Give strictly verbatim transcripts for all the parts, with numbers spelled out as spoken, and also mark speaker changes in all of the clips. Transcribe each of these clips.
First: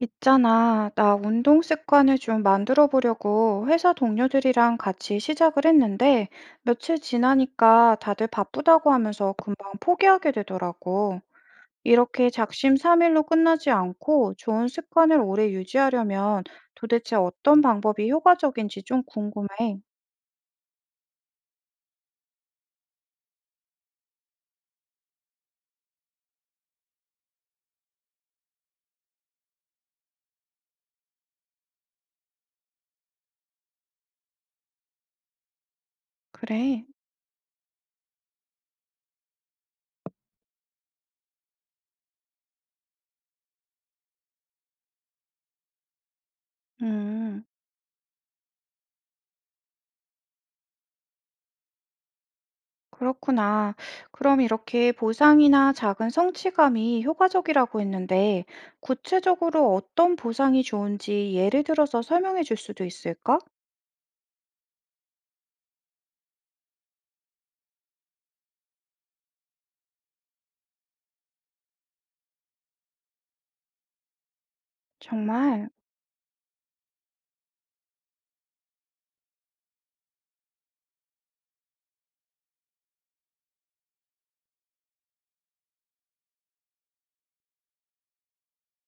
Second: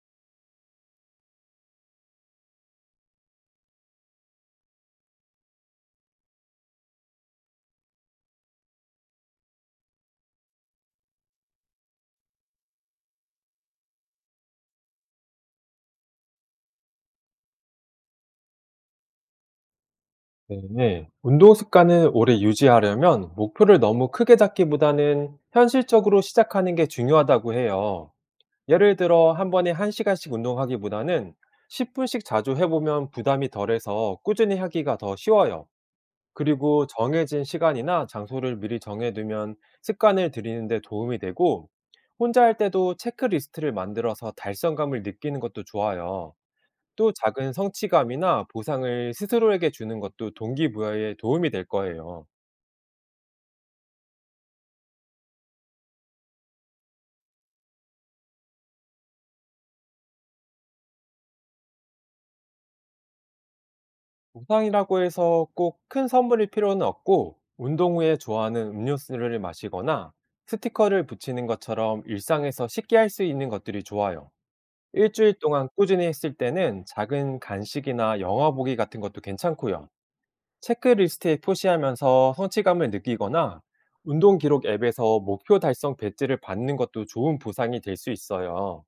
Speaker 1: 있잖아, 나 운동 습관을 좀 만들어 보려고 회사 동료들이랑 같이 시작을 했는데 며칠 지나니까 다들 바쁘다고 하면서 금방 포기하게 되더라고. 이렇게 작심삼일로 끝나지 않고 좋은 습관을 오래 유지하려면 도대체 어떤 방법이 효과적인지 좀 궁금해.
Speaker 2: 네. 운동 습관을 오래 유지하려면 목표를 너무 크게 잡기보다는 현실적으로 시작하는 게 중요하다고 해요. 예를 들어 한 번에 한 시간씩 운동하기보다는 십 분씩 자주 해보면 부담이 덜해서 꾸준히 하기가 더 쉬워요. 그리고
Speaker 1: 그래.
Speaker 2: 정해진 시간이나 장소를 미리 정해두면 습관을 들이는 데 도움이 되고, 혼자 할 때도 체크리스트를 만들어서 달성감을 느끼는 것도 좋아요. 또
Speaker 1: 음.
Speaker 2: 작은 성취감이나 보상을 스스로에게 주는 것도 동기부여에 도움이 될 거예요.
Speaker 1: 그렇구나. 그럼 이렇게 보상이나 작은 성취감이 효과적이라고 했는데, 구체적으로 어떤 보상이 좋은지 예를 들어서 설명해 줄 수도 있을까?
Speaker 2: 보상이라고 해서 꼭 큰 선물일 필요는 없고, 운동 후에 좋아하는 음료수를 마시거나 스티커를 붙이는 것처럼 일상에서 쉽게 할 수 있는 것들이 좋아요. 일주일 동안
Speaker 1: 정말,
Speaker 2: 꾸준히 했을 때는 작은 간식이나 영화 보기 같은 것도 괜찮고요. 체크리스트에 표시하면서 성취감을 느끼거나 운동 기록 앱에서 목표 달성 배지를 받는 것도 좋은 보상이 될 수 있어요.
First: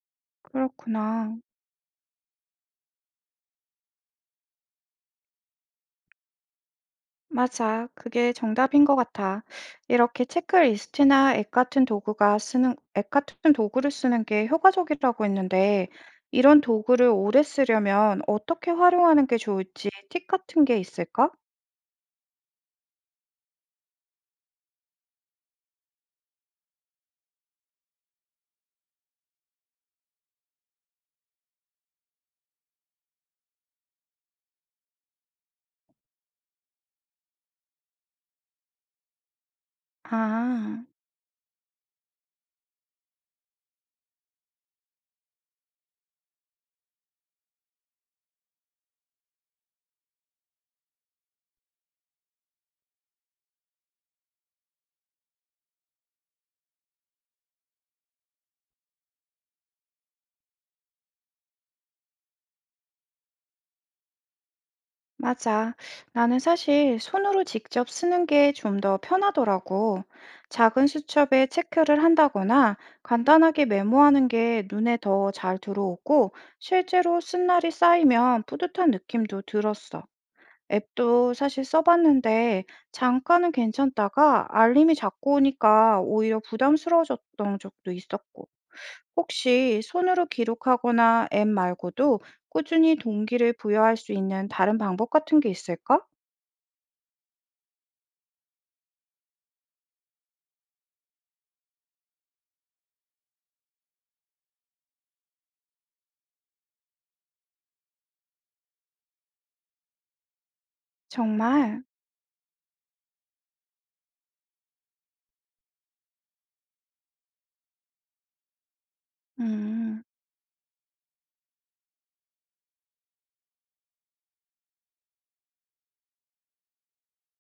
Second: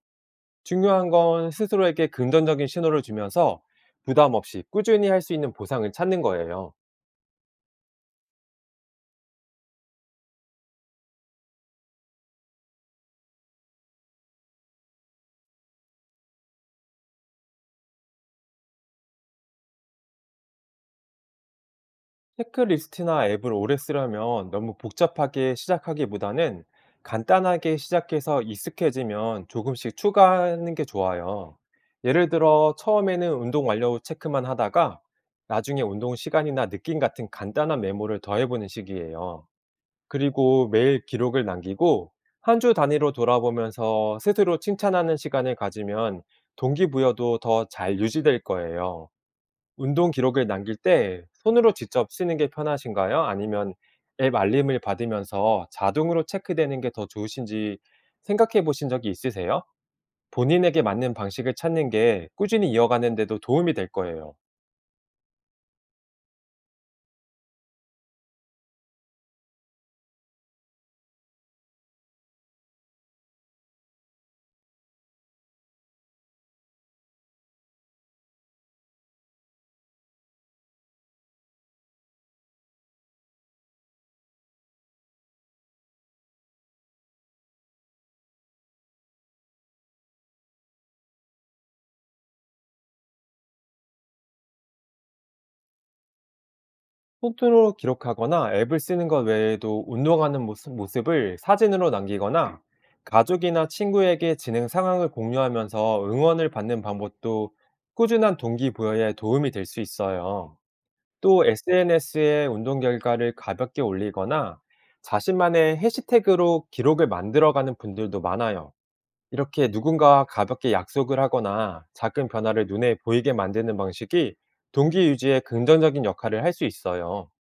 Speaker 2: 중요한
Speaker 1: 그렇구나.
Speaker 2: 건 스스로에게 긍정적인 신호를 주면서 부담 없이 꾸준히 할 수 있는 보상을 찾는 거예요.
Speaker 1: 맞아. 그게 정답인 것 같아. 이렇게 체크리스트나 앱 같은 도구가 쓰는, 앱 같은 도구를 쓰는 게 효과적이라고 했는데, 이런 도구를 오래 쓰려면 어떻게 활용하는 게 좋을지 팁 같은 게 있을까?
Speaker 2: 체크리스트나 앱을 오래 쓰려면 너무 복잡하게 시작하기보다는 간단하게 시작해서 익숙해지면 조금씩 추가하는 게 좋아요. 예를 들어 처음에는 운동 완료 후 체크만 하다가 나중에 운동 시간이나 느낌 같은 간단한 메모를 더해보는 식이에요. 그리고
Speaker 1: 아.
Speaker 2: 매일 기록을 남기고 한 주 단위로 돌아보면서 스스로 칭찬하는 시간을 가지면 동기부여도 더 잘 유지될 거예요. 운동 기록을 남길 때 손으로 직접 쓰는 게 편하신가요? 아니면 앱 알림을 받으면서 자동으로 체크되는 게 더 좋으신지 생각해 보신 적이 있으세요? 본인에게 맞는 방식을 찾는 게 꾸준히 이어가는 데도 도움이 될 거예요.
Speaker 1: 맞아. 나는 사실 손으로 직접 쓰는 게 좀 더 편하더라고. 작은 수첩에 체크를 한다거나 간단하게 메모하는 게 눈에 더 잘 들어오고 실제로 쓴 날이 쌓이면 뿌듯한 느낌도 들었어. 앱도 사실 써봤는데 잠깐은 괜찮다가 알림이 자꾸 오니까 오히려 부담스러워졌던 적도 있었고. 혹시 손으로 기록하거나 앱 말고도 꾸준히 동기를 부여할 수 있는 다른 방법 같은 게 있을까?
Speaker 2: 포토로 기록하거나 앱을 쓰는 것 외에도 운동하는 모습, 모습을 사진으로 남기거나 가족이나 친구에게 진행 상황을 공유하면서 응원을 받는 방법도 꾸준한 동기부여에 도움이 될 수 있어요. 또
Speaker 1: 정말?
Speaker 2: 에스엔에스에 운동 결과를 가볍게 올리거나 자신만의 해시태그로 기록을 만들어가는 분들도 많아요. 이렇게
Speaker 1: 음,
Speaker 2: 누군가와 가볍게 약속을 하거나 작은 변화를 눈에 보이게 만드는 방식이 동기 유지에 긍정적인 역할을 할 수 있어요.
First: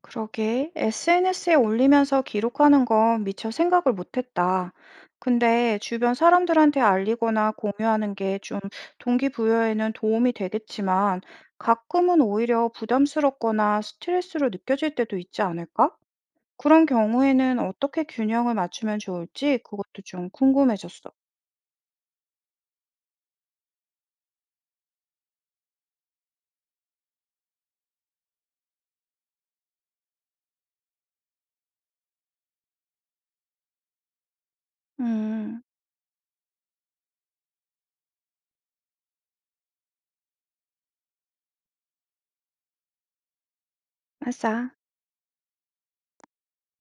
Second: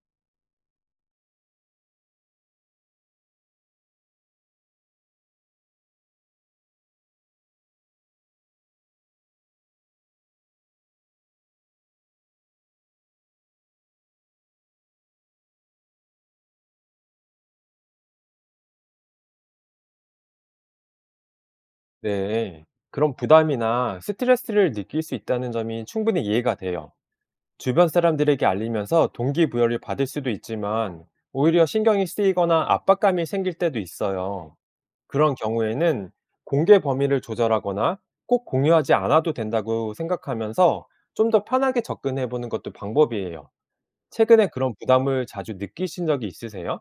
Speaker 1: 그러게. 에스엔에스에 올리면서 기록하는 건 미처 생각을 못했다. 근데 주변 사람들한테 알리거나 공유하는 게 좀 동기부여에는 도움이 되겠지만 가끔은 오히려 부담스럽거나 스트레스로 느껴질 때도 있지 않을까? 그런 경우에는 어떻게 균형을 맞추면 좋을지 그것도 좀 궁금해졌어.
Speaker 2: 네. 그런 부담이나 스트레스를 느낄 수 있다는 점이 충분히 이해가 돼요. 주변 사람들에게 알리면서 동기부여를 받을 수도 있지만, 오히려 신경이 쓰이거나 압박감이 생길 때도 있어요. 그런
Speaker 1: 음,
Speaker 2: 경우에는 공개 범위를 조절하거나 꼭 공유하지 않아도 된다고 생각하면서 좀 더 편하게 접근해 보는 것도 방법이에요. 최근에
Speaker 1: 맞아.
Speaker 2: 그런 부담을 자주 느끼신 적이 있으세요?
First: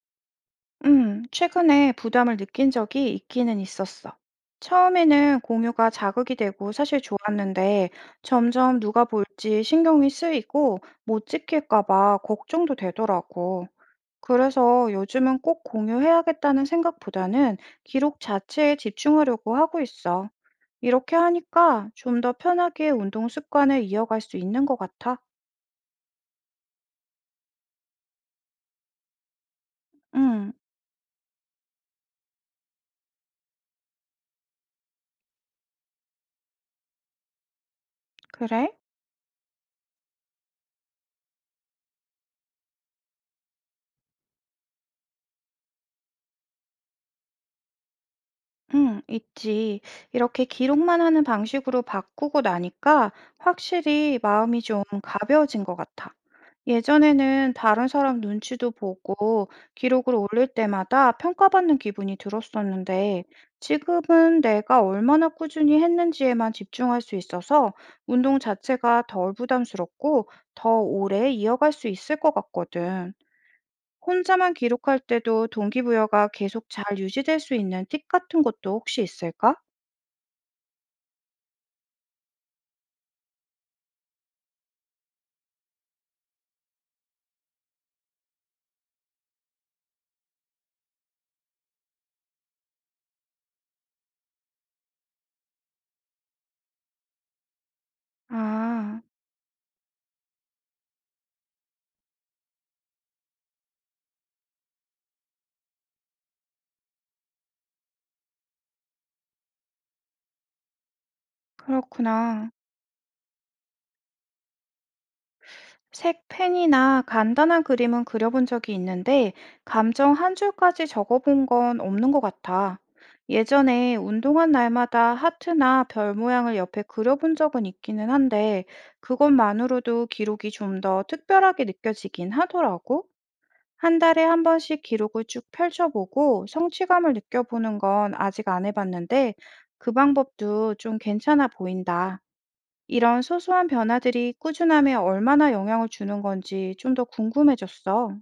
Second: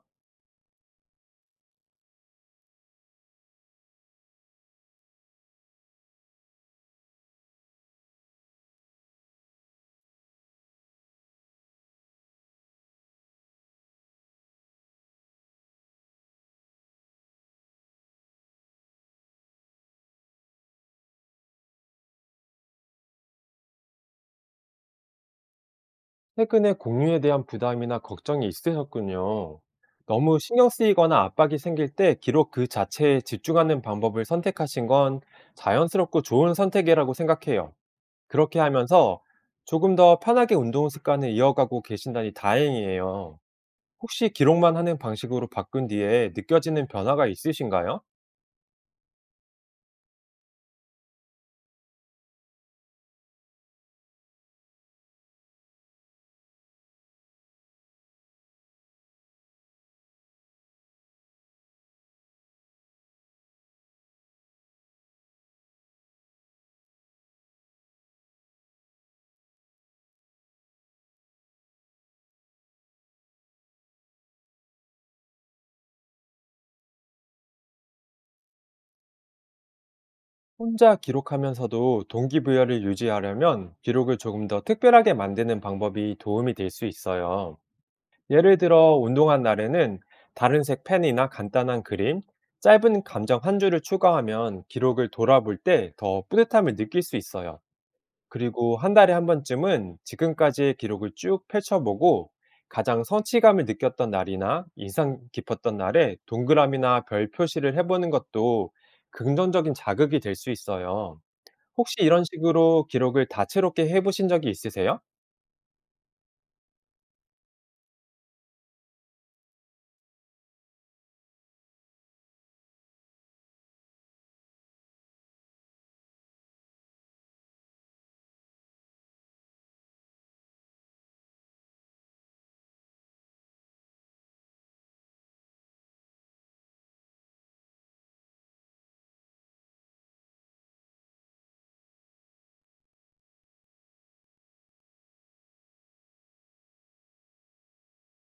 Speaker 1: 음, 최근에 부담을 느낀 적이 있기는 있었어. 처음에는 공유가 자극이 되고 사실 좋았는데 점점 누가 볼지 신경이 쓰이고 못 지킬까 봐 걱정도 되더라고. 그래서 요즘은 꼭 공유해야겠다는 생각보다는 기록 자체에 집중하려고 하고 있어. 이렇게 하니까 좀 더 편하게 운동 습관을 이어갈 수 있는 것 같아.
Speaker 2: 최근에 공유에 대한 부담이나 걱정이 있으셨군요. 너무
Speaker 1: 음,
Speaker 2: 신경 쓰이거나 압박이 생길 때 기록 그 자체에 집중하는 방법을 선택하신 건 자연스럽고 좋은 선택이라고 생각해요. 그렇게
Speaker 1: 그래?
Speaker 2: 하면서 조금 더 편하게 운동 습관을 이어가고 계신다니 다행이에요. 혹시 기록만 하는 방식으로 바꾼 뒤에 느껴지는 변화가 있으신가요?
Speaker 1: 응, 있지. 이렇게 기록만 하는 방식으로 바꾸고 나니까 확실히 마음이 좀 가벼워진 것 같아. 예전에는 다른 사람 눈치도 보고 기록을 올릴 때마다 평가받는 기분이 들었었는데 지금은 내가 얼마나 꾸준히 했는지에만 집중할 수 있어서 운동 자체가 덜 부담스럽고 더 오래 이어갈 수 있을 것 같거든. 혼자만 기록할 때도 동기부여가 계속 잘 유지될 수 있는 팁 같은 것도 혹시 있을까?
Speaker 2: 혼자 기록하면서도 동기부여를 유지하려면 기록을 조금 더 특별하게 만드는 방법이 도움이 될 수 있어요. 예를 들어 운동한 날에는 다른 색 펜이나 간단한 그림, 짧은 감정 한 줄을 추가하면 기록을 돌아볼 때 더 뿌듯함을 느낄 수 있어요. 그리고 한
Speaker 1: 아,
Speaker 2: 달에 한 번쯤은 지금까지의 기록을 쭉 펼쳐보고 가장 성취감을 느꼈던 날이나 인상 깊었던 날에 동그라미나 별 표시를 해보는 것도 긍정적인 자극이 될 수 있어요. 혹시 이런
Speaker 1: 그렇구나.
Speaker 2: 식으로 기록을 다채롭게 해보신 적이 있으세요?
Speaker 1: 색 펜이나 간단한 그림은 그려본 적이 있는데, 감정 한 줄까지 적어본 건 없는 것 같아. 예전에 운동한 날마다 하트나 별 모양을 옆에 그려본 적은 있기는 한데, 그것만으로도 기록이 좀 더 특별하게 느껴지긴 하더라고. 한 달에 한 번씩 기록을 쭉 펼쳐보고 성취감을 느껴보는 건 아직 안 해봤는데 그 방법도 좀 괜찮아 보인다. 이런 소소한 변화들이 꾸준함에 얼마나 영향을 주는 건지 좀 더 궁금해졌어.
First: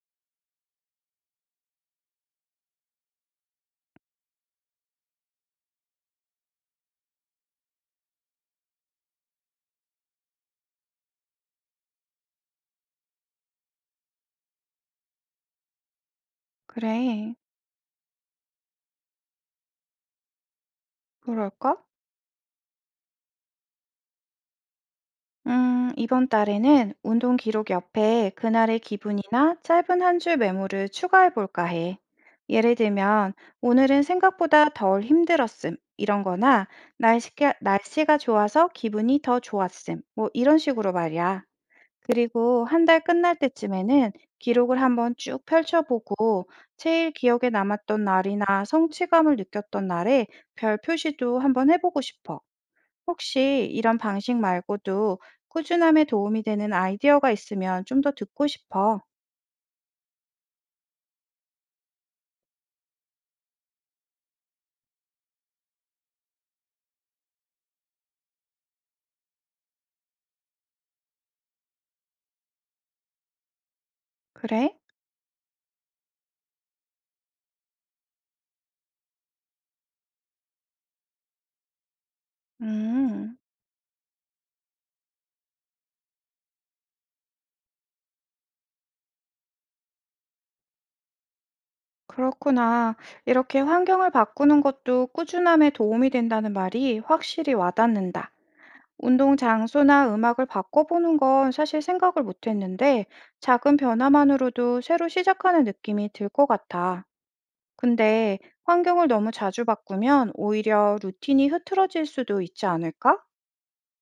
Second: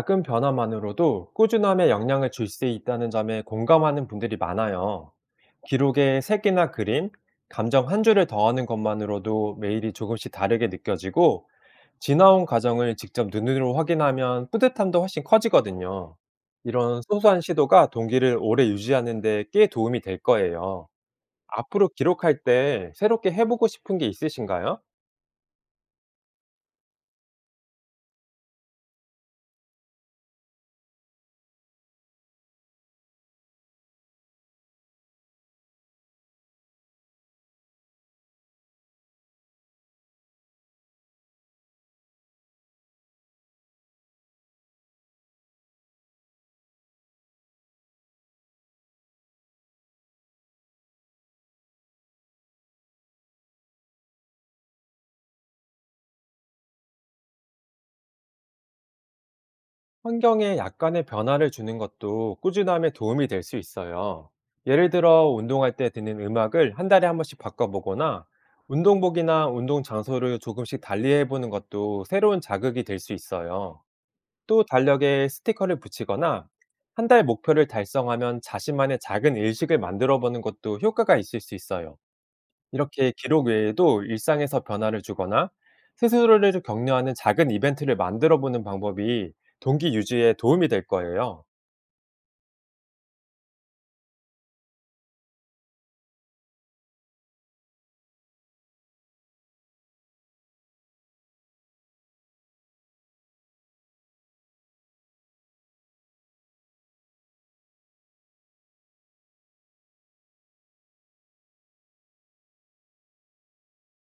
Speaker 2: 작은 변화만으로도 꾸준함에 영향을 줄 수 있다는 점에 공감하는 분들이 많아요. 기록에 색이나 그림, 감정 한 줄을 더하는 것만으로도 매일이 조금씩 다르게 느껴지고, 지나온 과정을 직접 눈으로 확인하면 뿌듯함도 훨씬 커지거든요. 이런
Speaker 1: 그래,
Speaker 2: 소소한 시도가 동기를 오래 유지하는데 꽤 도움이 될 거예요.
Speaker 1: 그럴까?
Speaker 2: 앞으로 기록할 때 새롭게 해보고 싶은 게 있으신가요?
Speaker 1: 음, 이번 달에는 운동 기록 옆에 그날의 기분이나 짧은 한 줄 메모를 추가해 볼까 해. 예를 들면, 오늘은 생각보다 덜 힘들었음, 이런 거나, 날씨가, 날씨가 좋아서 기분이 더 좋았음, 뭐 이런 식으로 말이야. 그리고 한 달 끝날 때쯤에는 기록을 한번 쭉 펼쳐보고, 제일 기억에 남았던 날이나 성취감을 느꼈던 날에 별 표시도 한번 해보고 싶어. 혹시 이런 방식 말고도 꾸준함에 도움이 되는 아이디어가 있으면 좀 더 듣고 싶어.
Speaker 2: 환경에 약간의 변화를 주는 것도 꾸준함에 도움이 될 수 있어요. 예를 들어 운동할 때 듣는 음악을 한 달에 한 번씩 바꿔보거나 운동복이나 운동 장소를 조금씩 달리해보는 것도 새로운 자극이 될 수 있어요. 또
Speaker 1: 그래?
Speaker 2: 달력에 스티커를 붙이거나 한 달 목표를 달성하면 자신만의 작은 일식을 만들어 보는 것도 효과가 있을 수 있어요. 이렇게
Speaker 1: 음,
Speaker 2: 기록 외에도 일상에서 변화를 주거나 스스로를 격려하는 작은 이벤트를 만들어 보는 방법이 동기 유지에 도움이 될 거예요.
Speaker 1: 그렇구나. 이렇게 환경을 바꾸는 것도 꾸준함에 도움이 된다는 말이 확실히 와닿는다. 운동 장소나 음악을 바꿔보는 건 사실 생각을 못했는데 작은 변화만으로도 새로 시작하는 느낌이 들 것 같아. 근데 환경을 너무 자주 바꾸면 오히려 루틴이 흐트러질 수도 있지 않을까?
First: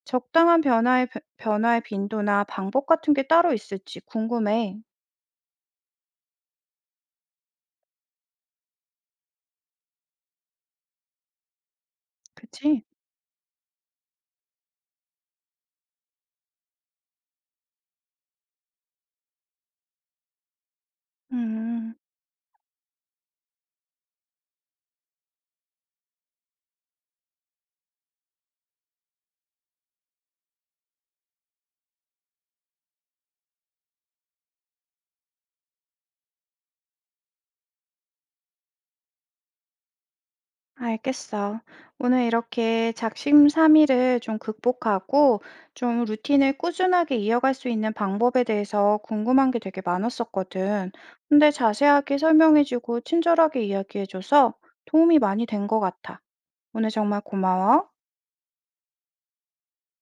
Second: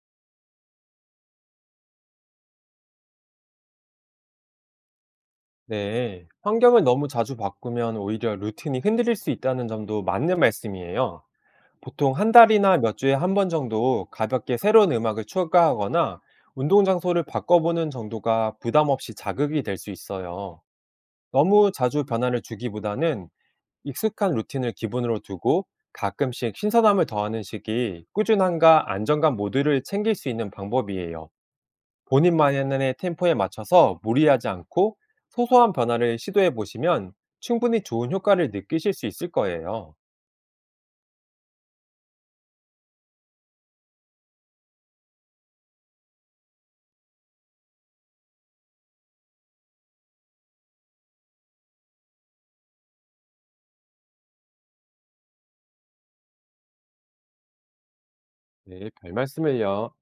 Speaker 1: 적당한 변화의 변 변화의 빈도나 방법 같은 게 따로 있을지 궁금해.
Speaker 2: 네. 환경을 너무 자주 바꾸면 오히려 루틴이 흔들릴 수 있다는 점도 맞는 말씀이에요. 보통 한 달이나
Speaker 1: 그치?
Speaker 2: 몇 주에 한 번 정도 가볍게 새로운 음악을 추가하거나 운동 장소를 바꿔보는 정도가 부담 없이 자극이 될 수 있어요. 너무
Speaker 1: 음.
Speaker 2: 자주 변화를 주기보다는 익숙한 루틴을 기본으로 두고 가끔씩 신선함을 더하는 식이 꾸준함과 안정감 모두를 챙길 수 있는 방법이에요. 본인만의 템포에 맞춰서 무리하지 않고 소소한 변화를 시도해 보시면 충분히 좋은 효과를 느끼실 수 있을 거예요.
Speaker 1: 알겠어. 오늘 이렇게 작심삼일을 좀 극복하고 좀 루틴을 꾸준하게 이어갈 수 있는 방법에 대해서 궁금한 게 되게 많았었거든. 근데 자세하게 설명해 주고 친절하게 이야기해 줘서 도움이 많이 된 것 같아. 오늘 정말 고마워.
Speaker 2: 네, 별 말씀을요.